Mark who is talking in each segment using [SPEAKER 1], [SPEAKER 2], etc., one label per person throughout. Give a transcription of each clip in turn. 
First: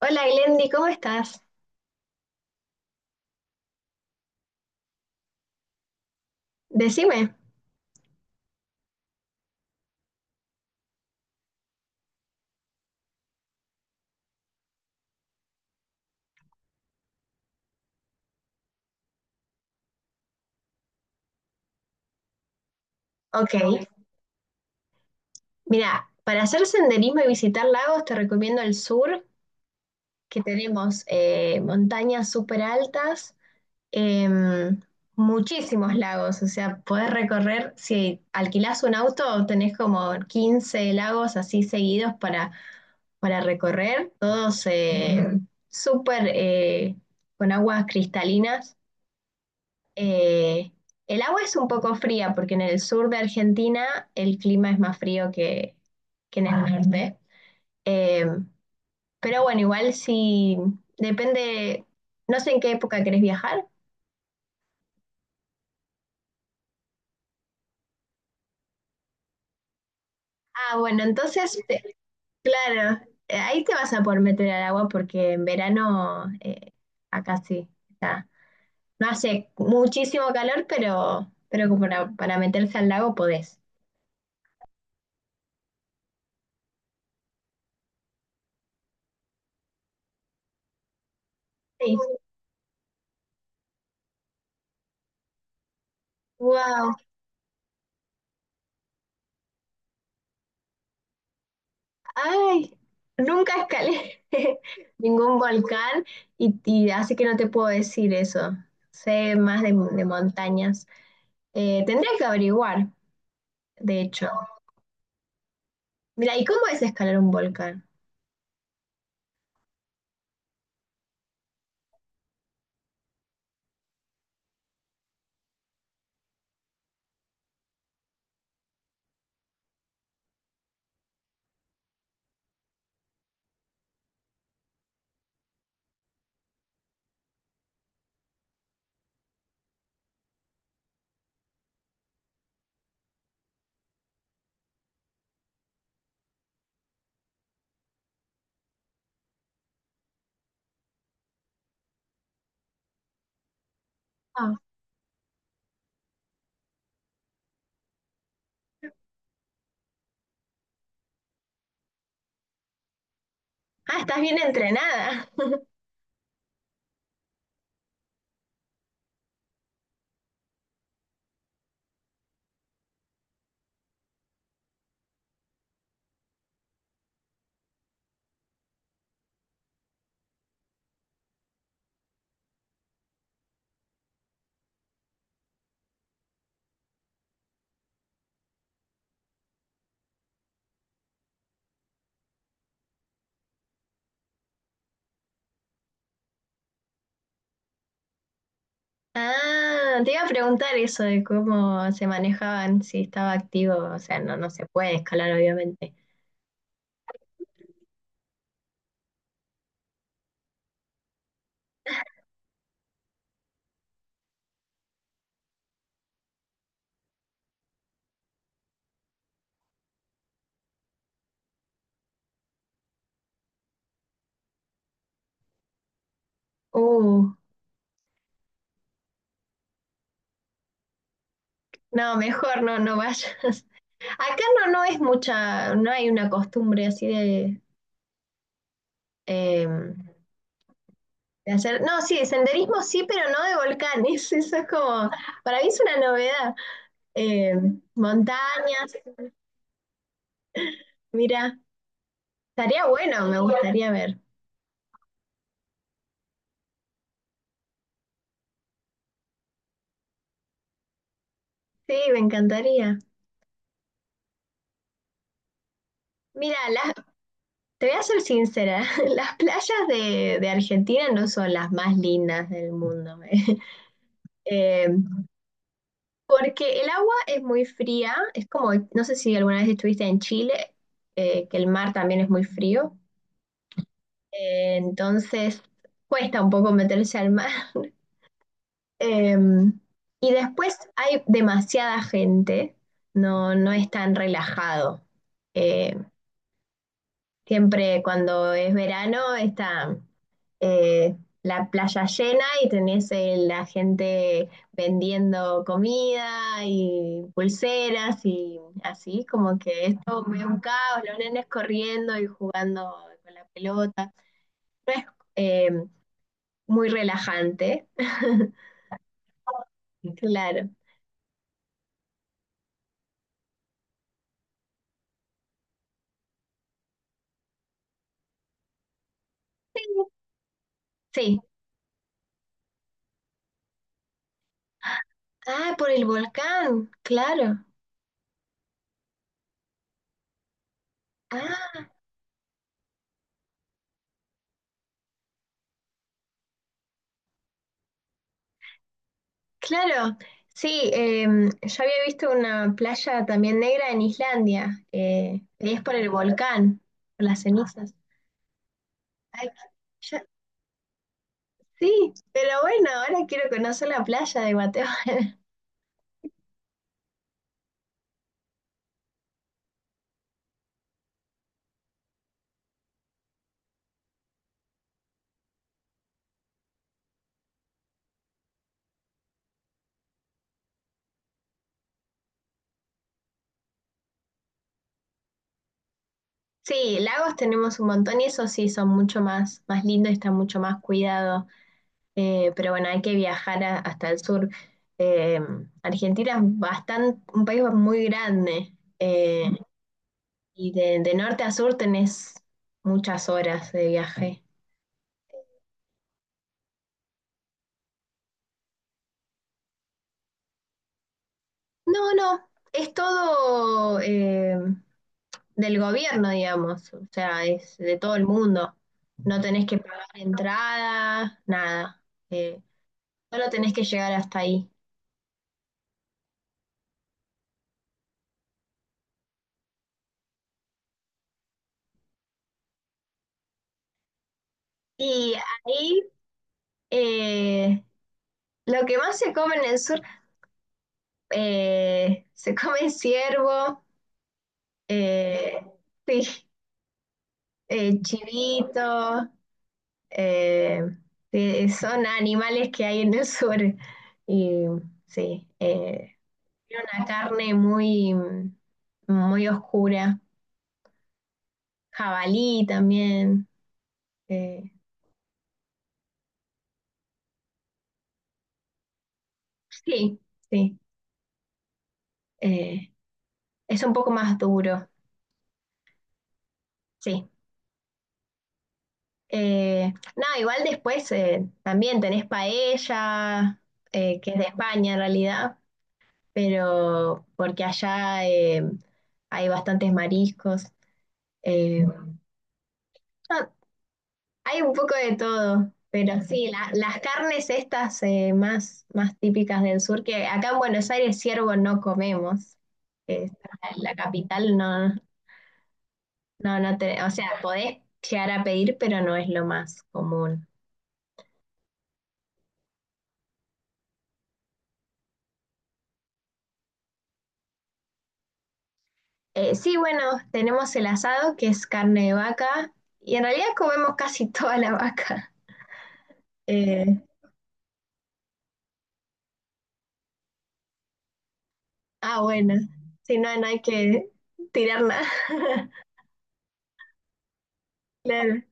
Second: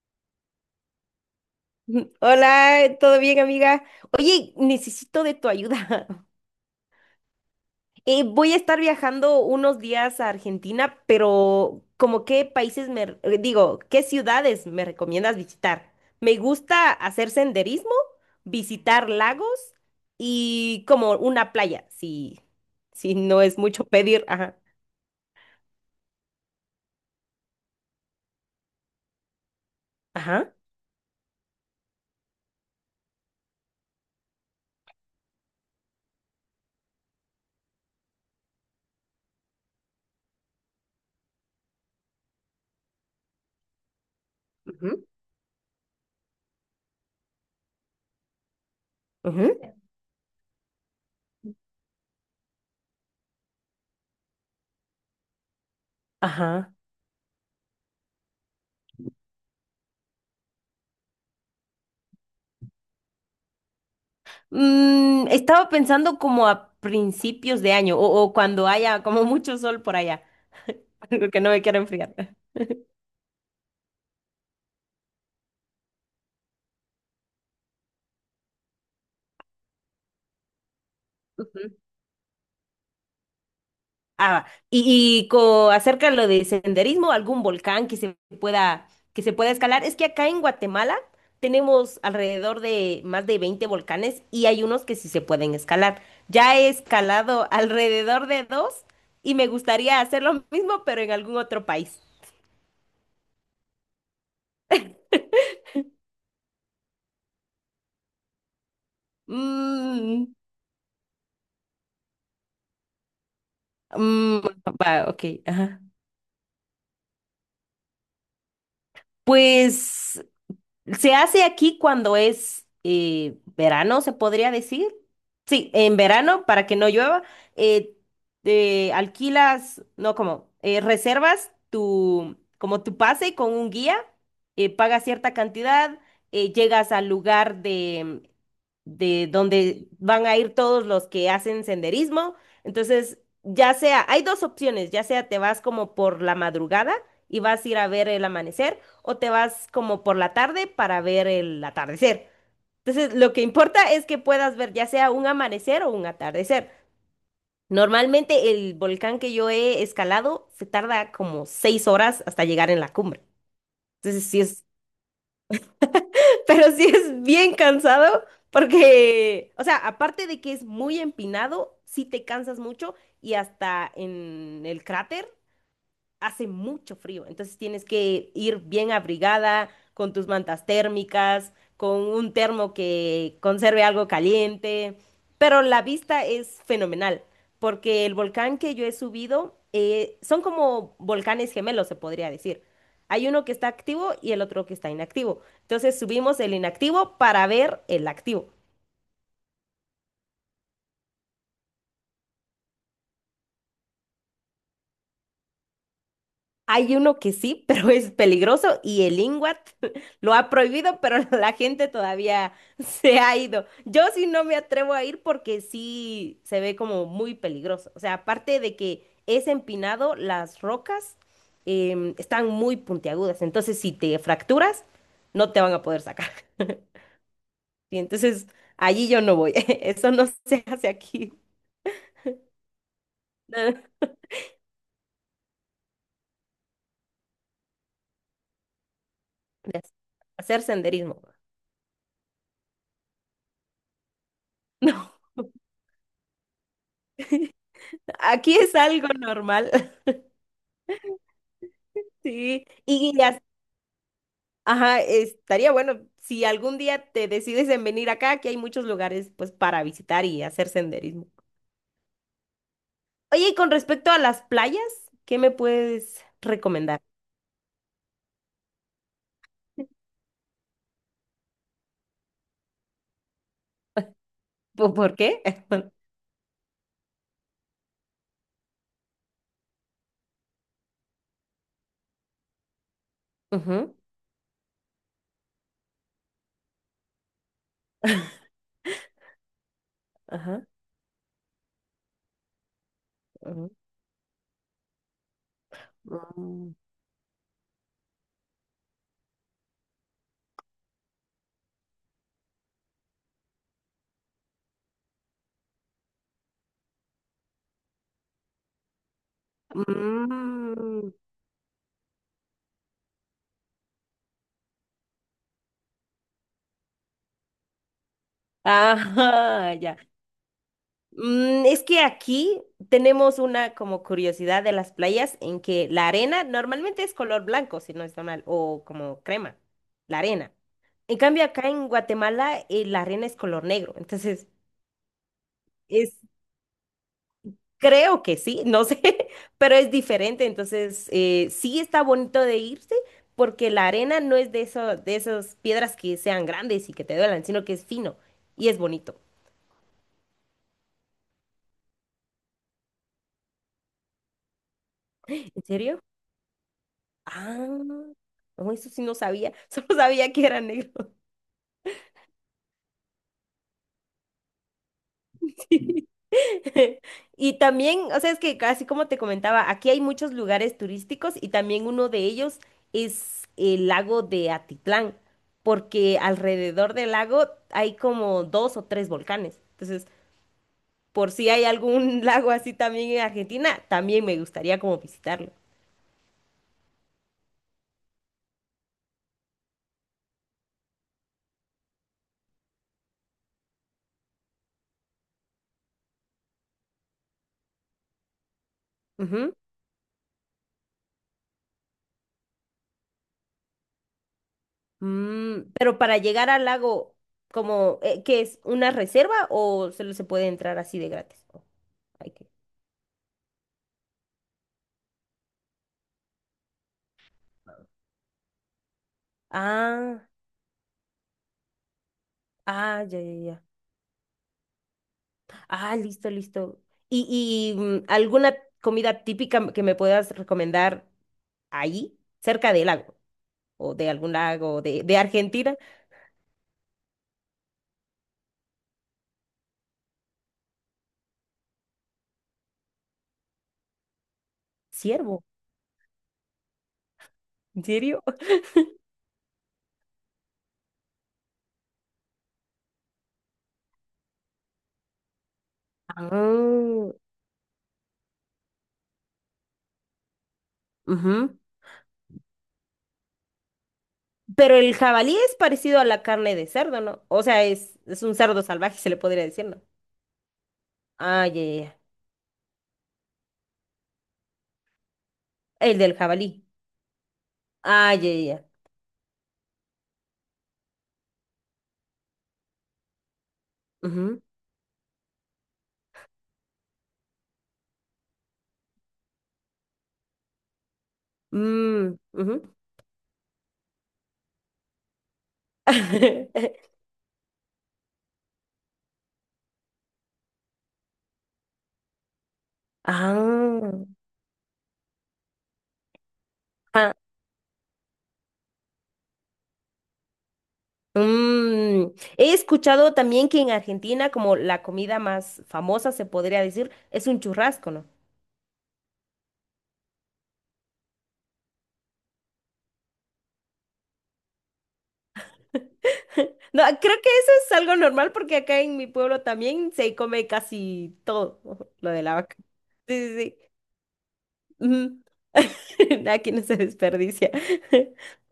[SPEAKER 1] Hola Glendy, ¿cómo estás?
[SPEAKER 2] Hola, ¿todo bien, amiga? Oye, necesito de tu ayuda.
[SPEAKER 1] Decime.
[SPEAKER 2] Voy a estar viajando unos días a Argentina, pero ¿como qué países qué ciudades me recomiendas visitar? Me gusta hacer senderismo, visitar lagos y como una playa, si, si no
[SPEAKER 1] Ok,
[SPEAKER 2] es mucho pedir. Ajá,
[SPEAKER 1] mira, para hacer senderismo y visitar lagos te recomiendo el sur, que
[SPEAKER 2] ajá,
[SPEAKER 1] tenemos montañas súper altas, em, muchísimos lagos, o sea, podés recorrer, si alquilás un auto, tenés como 15 lagos así seguidos para recorrer, todos
[SPEAKER 2] ujú,
[SPEAKER 1] súper con aguas cristalinas.
[SPEAKER 2] ujú,
[SPEAKER 1] Eh, el agua es un poco fría porque en el sur de Argentina el clima es más frío que en el
[SPEAKER 2] ajá.
[SPEAKER 1] norte. Eh, pero bueno, igual si depende, no sé en qué época querés viajar.
[SPEAKER 2] Mm, estaba pensando como a principios de año o cuando haya como mucho sol por allá.
[SPEAKER 1] Ah, bueno,
[SPEAKER 2] Porque no
[SPEAKER 1] entonces,
[SPEAKER 2] me quiero enfriar.
[SPEAKER 1] claro, ahí te vas a poder meter al agua porque en verano acá sí está. No hace muchísimo calor, pero
[SPEAKER 2] Ujú.
[SPEAKER 1] como para meterse al lago podés.
[SPEAKER 2] Ah, acerca de lo de senderismo, algún volcán que se pueda escalar. Es que acá en Guatemala tenemos
[SPEAKER 1] Sí.
[SPEAKER 2] alrededor de más de 20 volcanes y hay unos que sí se pueden escalar. Ya he
[SPEAKER 1] Wow.
[SPEAKER 2] escalado alrededor de dos y me gustaría hacer lo mismo, pero en algún otro país.
[SPEAKER 1] Ay, nunca escalé ningún volcán y así que no te puedo decir eso. Sé más de
[SPEAKER 2] Mm,
[SPEAKER 1] montañas. Tendría que averiguar, de hecho.
[SPEAKER 2] mm, va, ok, ajá.
[SPEAKER 1] Mira, ¿y cómo es escalar un volcán?
[SPEAKER 2] Pues se hace aquí cuando es verano, se podría decir. Sí, en verano, para que no llueva, eh, alquilas, no, como, reservas tu, como tu pase con un guía, pagas cierta cantidad, llegas al lugar de donde van a ir todos los que hacen senderismo. Entonces, ya sea, hay dos opciones, ya sea te vas como por la madrugada y vas a ir a ver el amanecer o te vas como por la tarde para ver el atardecer. Entonces, lo que importa es que puedas
[SPEAKER 1] Ah.
[SPEAKER 2] ver ya sea un amanecer o un atardecer. Normalmente el volcán que yo he escalado se tarda como 6 horas hasta llegar en la cumbre.
[SPEAKER 1] Ah, estás
[SPEAKER 2] Entonces,
[SPEAKER 1] bien
[SPEAKER 2] sí es
[SPEAKER 1] entrenada.
[SPEAKER 2] pero sí es bien cansado porque, o sea, aparte de que es muy empinado, sí te cansas mucho y hasta en el cráter hace mucho frío, entonces tienes que ir bien abrigada, con tus mantas térmicas, con un termo que conserve algo caliente, pero la vista es fenomenal, porque el volcán que yo he subido son como volcanes gemelos, se podría decir. Hay uno que está activo y el otro que está inactivo. Entonces subimos el inactivo para ver el activo.
[SPEAKER 1] Ah, te iba a preguntar eso de cómo se manejaban, si estaba activo, o sea, no se puede escalar, obviamente.
[SPEAKER 2] Hay uno que sí, pero es peligroso y el INGWAT lo ha prohibido, pero la gente todavía se ha ido. Yo sí no me atrevo a ir porque sí se ve como muy peligroso. O sea, aparte de que es empinado, las rocas están muy puntiagudas. Entonces, si te fracturas, no te van a poder sacar.
[SPEAKER 1] Uh,
[SPEAKER 2] Y entonces, allí yo no voy. Eso no se hace aquí.
[SPEAKER 1] no, mejor no vayas. Acá no, no es mucha, no hay una costumbre así de,
[SPEAKER 2] De
[SPEAKER 1] eh,
[SPEAKER 2] hacer senderismo.
[SPEAKER 1] de hacer, no, sí, de senderismo sí, pero no de volcanes. Eso es como,
[SPEAKER 2] No,
[SPEAKER 1] para mí es una novedad. Eh,
[SPEAKER 2] aquí es
[SPEAKER 1] Montañas,
[SPEAKER 2] algo normal.
[SPEAKER 1] mira,
[SPEAKER 2] Sí,
[SPEAKER 1] estaría
[SPEAKER 2] y
[SPEAKER 1] bueno, me
[SPEAKER 2] ya,
[SPEAKER 1] gustaría ver.
[SPEAKER 2] ajá, estaría bueno si algún día te decides en venir acá, que hay muchos lugares pues para visitar y hacer senderismo.
[SPEAKER 1] Sí, me encantaría.
[SPEAKER 2] Oye, y con respecto a las playas, ¿qué me puedes
[SPEAKER 1] Mira,
[SPEAKER 2] recomendar?
[SPEAKER 1] te voy a ser sincera, las playas de Argentina no son las más lindas del mundo, eh,
[SPEAKER 2] ¿Po- ¿Por qué?
[SPEAKER 1] porque el agua es muy fría, es como, no sé si alguna vez estuviste en Chile, que el mar también es muy frío.
[SPEAKER 2] Ujú,
[SPEAKER 1] Entonces cuesta un poco meterse al mar. Em, y
[SPEAKER 2] ajá,
[SPEAKER 1] después hay demasiada gente, no,
[SPEAKER 2] ujú.
[SPEAKER 1] no es tan relajado. Eh,
[SPEAKER 2] Mm.
[SPEAKER 1] Siempre cuando es verano está eh, la playa llena y tenés la gente vendiendo comida y pulseras y así, como que esto es todo medio un caos,
[SPEAKER 2] Mm.
[SPEAKER 1] los nenes corriendo y jugando con la pelota. No es, eh, Muy relajante.
[SPEAKER 2] Ajá, ya.
[SPEAKER 1] Claro.
[SPEAKER 2] Mm, es que aquí tenemos una como curiosidad de las playas en que la arena normalmente es color blanco, si no está mal, o como crema, la arena. En
[SPEAKER 1] Sí.
[SPEAKER 2] cambio, acá en Guatemala, la arena es color negro. Entonces,
[SPEAKER 1] Ah, por el
[SPEAKER 2] es,
[SPEAKER 1] volcán, claro.
[SPEAKER 2] creo que sí, no sé, pero es diferente. Entonces, sí
[SPEAKER 1] Ah,
[SPEAKER 2] está bonito de irse porque la arena no es de eso, de esas piedras que sean grandes y que te duelan, sino que es fino y es bonito.
[SPEAKER 1] claro. Sí, yo había visto una playa también negra en Islandia,
[SPEAKER 2] ¿En
[SPEAKER 1] y es por
[SPEAKER 2] serio?
[SPEAKER 1] el volcán, por las
[SPEAKER 2] Ah,
[SPEAKER 1] cenizas.
[SPEAKER 2] no, eso sí no
[SPEAKER 1] Ay,
[SPEAKER 2] sabía, solo
[SPEAKER 1] yo-
[SPEAKER 2] sabía que era negro.
[SPEAKER 1] sí, pero bueno, ahora quiero conocer la playa de Guatemala.
[SPEAKER 2] Sí. Y también, o sea, es que así como te comentaba, aquí hay muchos lugares turísticos y también uno de ellos es el lago de Atitlán, porque alrededor del lago hay como dos o tres volcanes. Entonces, por si hay algún lago así también en Argentina, también me gustaría como visitarlo.
[SPEAKER 1] Sí, lagos tenemos un montón y esos sí son mucho más, más lindos y están mucho más cuidados. Pero bueno, hay que viajar hasta el sur. Eh, Argentina es bastante, un país muy grande y de norte a sur tenés muchas horas de viaje.
[SPEAKER 2] Mm, pero para llegar al lago, como que es una reserva o solo se puede entrar así de gratis? Oh,
[SPEAKER 1] No,
[SPEAKER 2] hay que-
[SPEAKER 1] no, es todo del gobierno, digamos, o sea, es de todo el mundo. No tenés que pagar
[SPEAKER 2] Ah,
[SPEAKER 1] entrada, nada. Eh,
[SPEAKER 2] ah, ya, ya,
[SPEAKER 1] Solo
[SPEAKER 2] ya.
[SPEAKER 1] tenés que llegar hasta ahí.
[SPEAKER 2] Ah, listo, listo. Y mm, alguna comida típica que me puedas recomendar ahí, cerca del lago o de algún lago de
[SPEAKER 1] Y
[SPEAKER 2] Argentina?
[SPEAKER 1] ahí eh, lo que más se come en el sur se come ciervo,
[SPEAKER 2] Ciervo.
[SPEAKER 1] eh, sí,
[SPEAKER 2] ¿En serio?
[SPEAKER 1] chivito, eh, sí, son animales que hay en el sur. Y sí, tiene
[SPEAKER 2] Ah,
[SPEAKER 1] una carne muy, muy oscura.
[SPEAKER 2] ujú.
[SPEAKER 1] Jabalí también. eh,
[SPEAKER 2] Pero el jabalí es parecido a la carne de cerdo, ¿no? O sea, es un cerdo salvaje, se le podría decir, ¿no?
[SPEAKER 1] sí, sí.
[SPEAKER 2] Ah, ya, ya, ya.
[SPEAKER 1] eh, es un poco más duro,
[SPEAKER 2] El del jabalí.
[SPEAKER 1] sí.
[SPEAKER 2] Ah, ya, ya, ya.
[SPEAKER 1] Eh, no, Igual después también tenés paella, que es
[SPEAKER 2] Ujú.
[SPEAKER 1] de España en realidad pero porque allá hay bastantes mariscos. eh,
[SPEAKER 2] Mm, ujú.
[SPEAKER 1] no, hay un poco de todo, pero sí, las carnes estas más típicas del sur, que acá en Buenos Aires ciervo no comemos, eh, la
[SPEAKER 2] Ah,
[SPEAKER 1] capital no, no, o
[SPEAKER 2] ah,
[SPEAKER 1] sea, podés llegar a pedir, pero no es lo más común.
[SPEAKER 2] mm. He escuchado también que en Argentina como la comida más famosa se podría decir es un churrasco, ¿no?
[SPEAKER 1] Sí, bueno, tenemos el asado, que es carne de vaca, y en realidad comemos casi toda la vaca.
[SPEAKER 2] No,
[SPEAKER 1] Eh,
[SPEAKER 2] creo que eso es algo normal porque acá en mi pueblo también se come casi todo lo
[SPEAKER 1] Ah,
[SPEAKER 2] de la
[SPEAKER 1] bueno.
[SPEAKER 2] vaca. Sí,
[SPEAKER 1] Si no,
[SPEAKER 2] sí,
[SPEAKER 1] no
[SPEAKER 2] sí.
[SPEAKER 1] hay que tirar nada.
[SPEAKER 2] Ujú. Aquí no se desperdicia.
[SPEAKER 1] Claro.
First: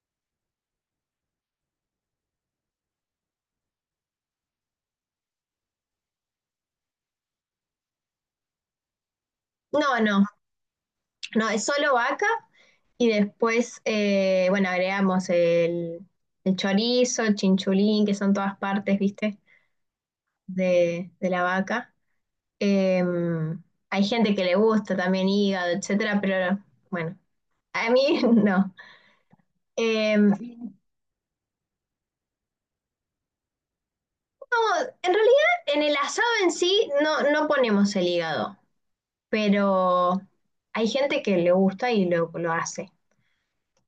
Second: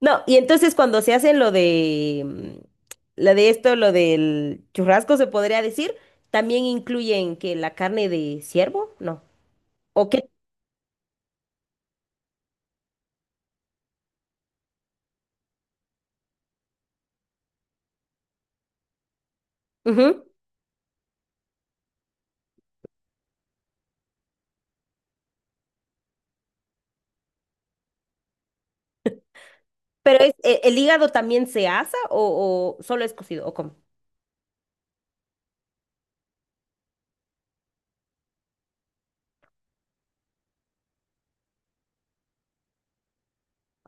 [SPEAKER 2] No, y entonces cuando se hace lo de mm, lo de esto, lo del churrasco, se podría decir, también incluyen que la carne de ciervo, no.
[SPEAKER 1] No,
[SPEAKER 2] ¿O
[SPEAKER 1] no,
[SPEAKER 2] qué?
[SPEAKER 1] no, es solo vaca y después, bueno, el chorizo, el chinchulín, que son todas partes, ¿viste?
[SPEAKER 2] Ujú.
[SPEAKER 1] De la vaca. Eh, Hay gente que le gusta también hígado, etcétera, pero bueno, a mí no. Eh,
[SPEAKER 2] Pero es,
[SPEAKER 1] no,
[SPEAKER 2] e- ¿el hígado también se asa o solo es cocido? ¿O cómo?
[SPEAKER 1] en realidad en el asado en sí no, no ponemos el hígado. Pero hay gente que le gusta y lo hace.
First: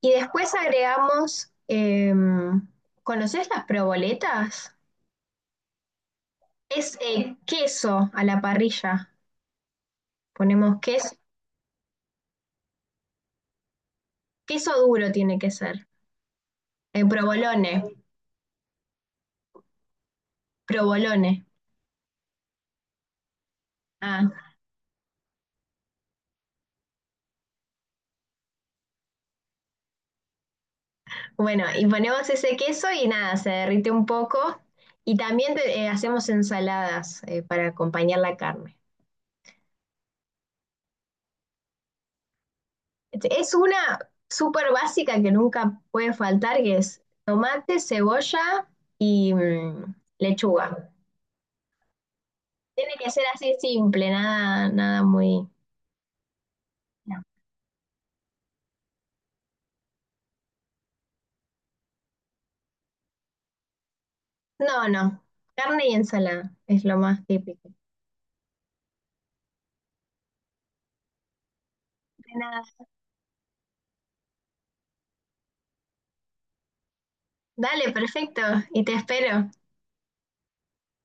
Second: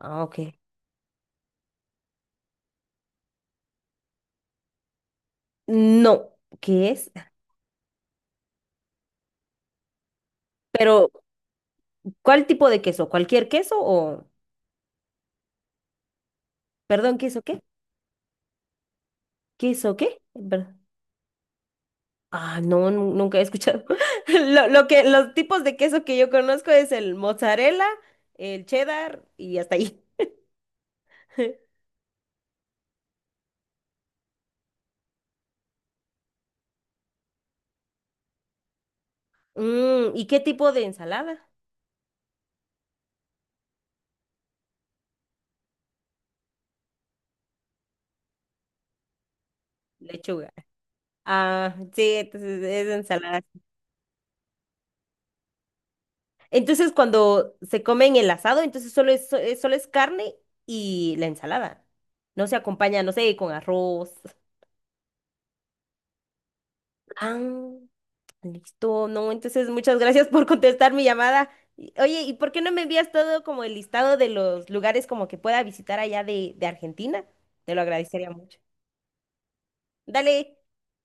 [SPEAKER 1] Y
[SPEAKER 2] ok.
[SPEAKER 1] después agregamos, ¿conoces las proboletas?
[SPEAKER 2] No, ¿qué
[SPEAKER 1] Es
[SPEAKER 2] es?
[SPEAKER 1] queso a la parrilla. Ponemos
[SPEAKER 2] Pero,
[SPEAKER 1] queso,
[SPEAKER 2] ¿cuál tipo de queso? ¿Cualquier queso o?
[SPEAKER 1] queso duro tiene que ser.
[SPEAKER 2] Perdón, ¿queso qué?
[SPEAKER 1] Provolone,
[SPEAKER 2] ¿Queso qué? Perdón.
[SPEAKER 1] provolone.
[SPEAKER 2] Ah, no, nunca he escuchado.
[SPEAKER 1] Ah,
[SPEAKER 2] Lo que, los tipos de queso que yo conozco es el mozzarella, el cheddar y hasta ahí.
[SPEAKER 1] bueno, y ponemos ese queso y nada, se derrite un poco. Y también hacemos ensaladas para acompañar la carne.
[SPEAKER 2] Mm, ¿y qué tipo de ensalada?
[SPEAKER 1] Es una súper básica que nunca puede faltar, que es tomate, cebolla y
[SPEAKER 2] Lechuga.
[SPEAKER 1] lechuga.
[SPEAKER 2] Ah, sí, entonces es
[SPEAKER 1] Tiene que ser
[SPEAKER 2] ensalada.
[SPEAKER 1] así simple, nada, nada muy...
[SPEAKER 2] Entonces,
[SPEAKER 1] No,
[SPEAKER 2] cuando se comen el asado, entonces solo es, solo es carne y la ensalada. No se acompaña, no sé, con arroz.
[SPEAKER 1] no, no. Carne y ensalada es lo más
[SPEAKER 2] Ah.
[SPEAKER 1] típico.
[SPEAKER 2] Listo, no, entonces muchas gracias por contestar mi llamada. Y- Oye,
[SPEAKER 1] De
[SPEAKER 2] ¿y por qué
[SPEAKER 1] nada.
[SPEAKER 2] no me envías todo como el listado de los lugares como que pueda visitar allá de Argentina? Te lo
[SPEAKER 1] Dale,
[SPEAKER 2] agradecería
[SPEAKER 1] perfecto.
[SPEAKER 2] mucho.
[SPEAKER 1] Y te espero.
[SPEAKER 2] Dale,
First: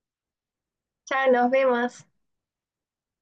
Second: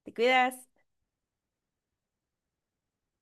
[SPEAKER 2] te cuidas.
[SPEAKER 1] Chao, nos vemos.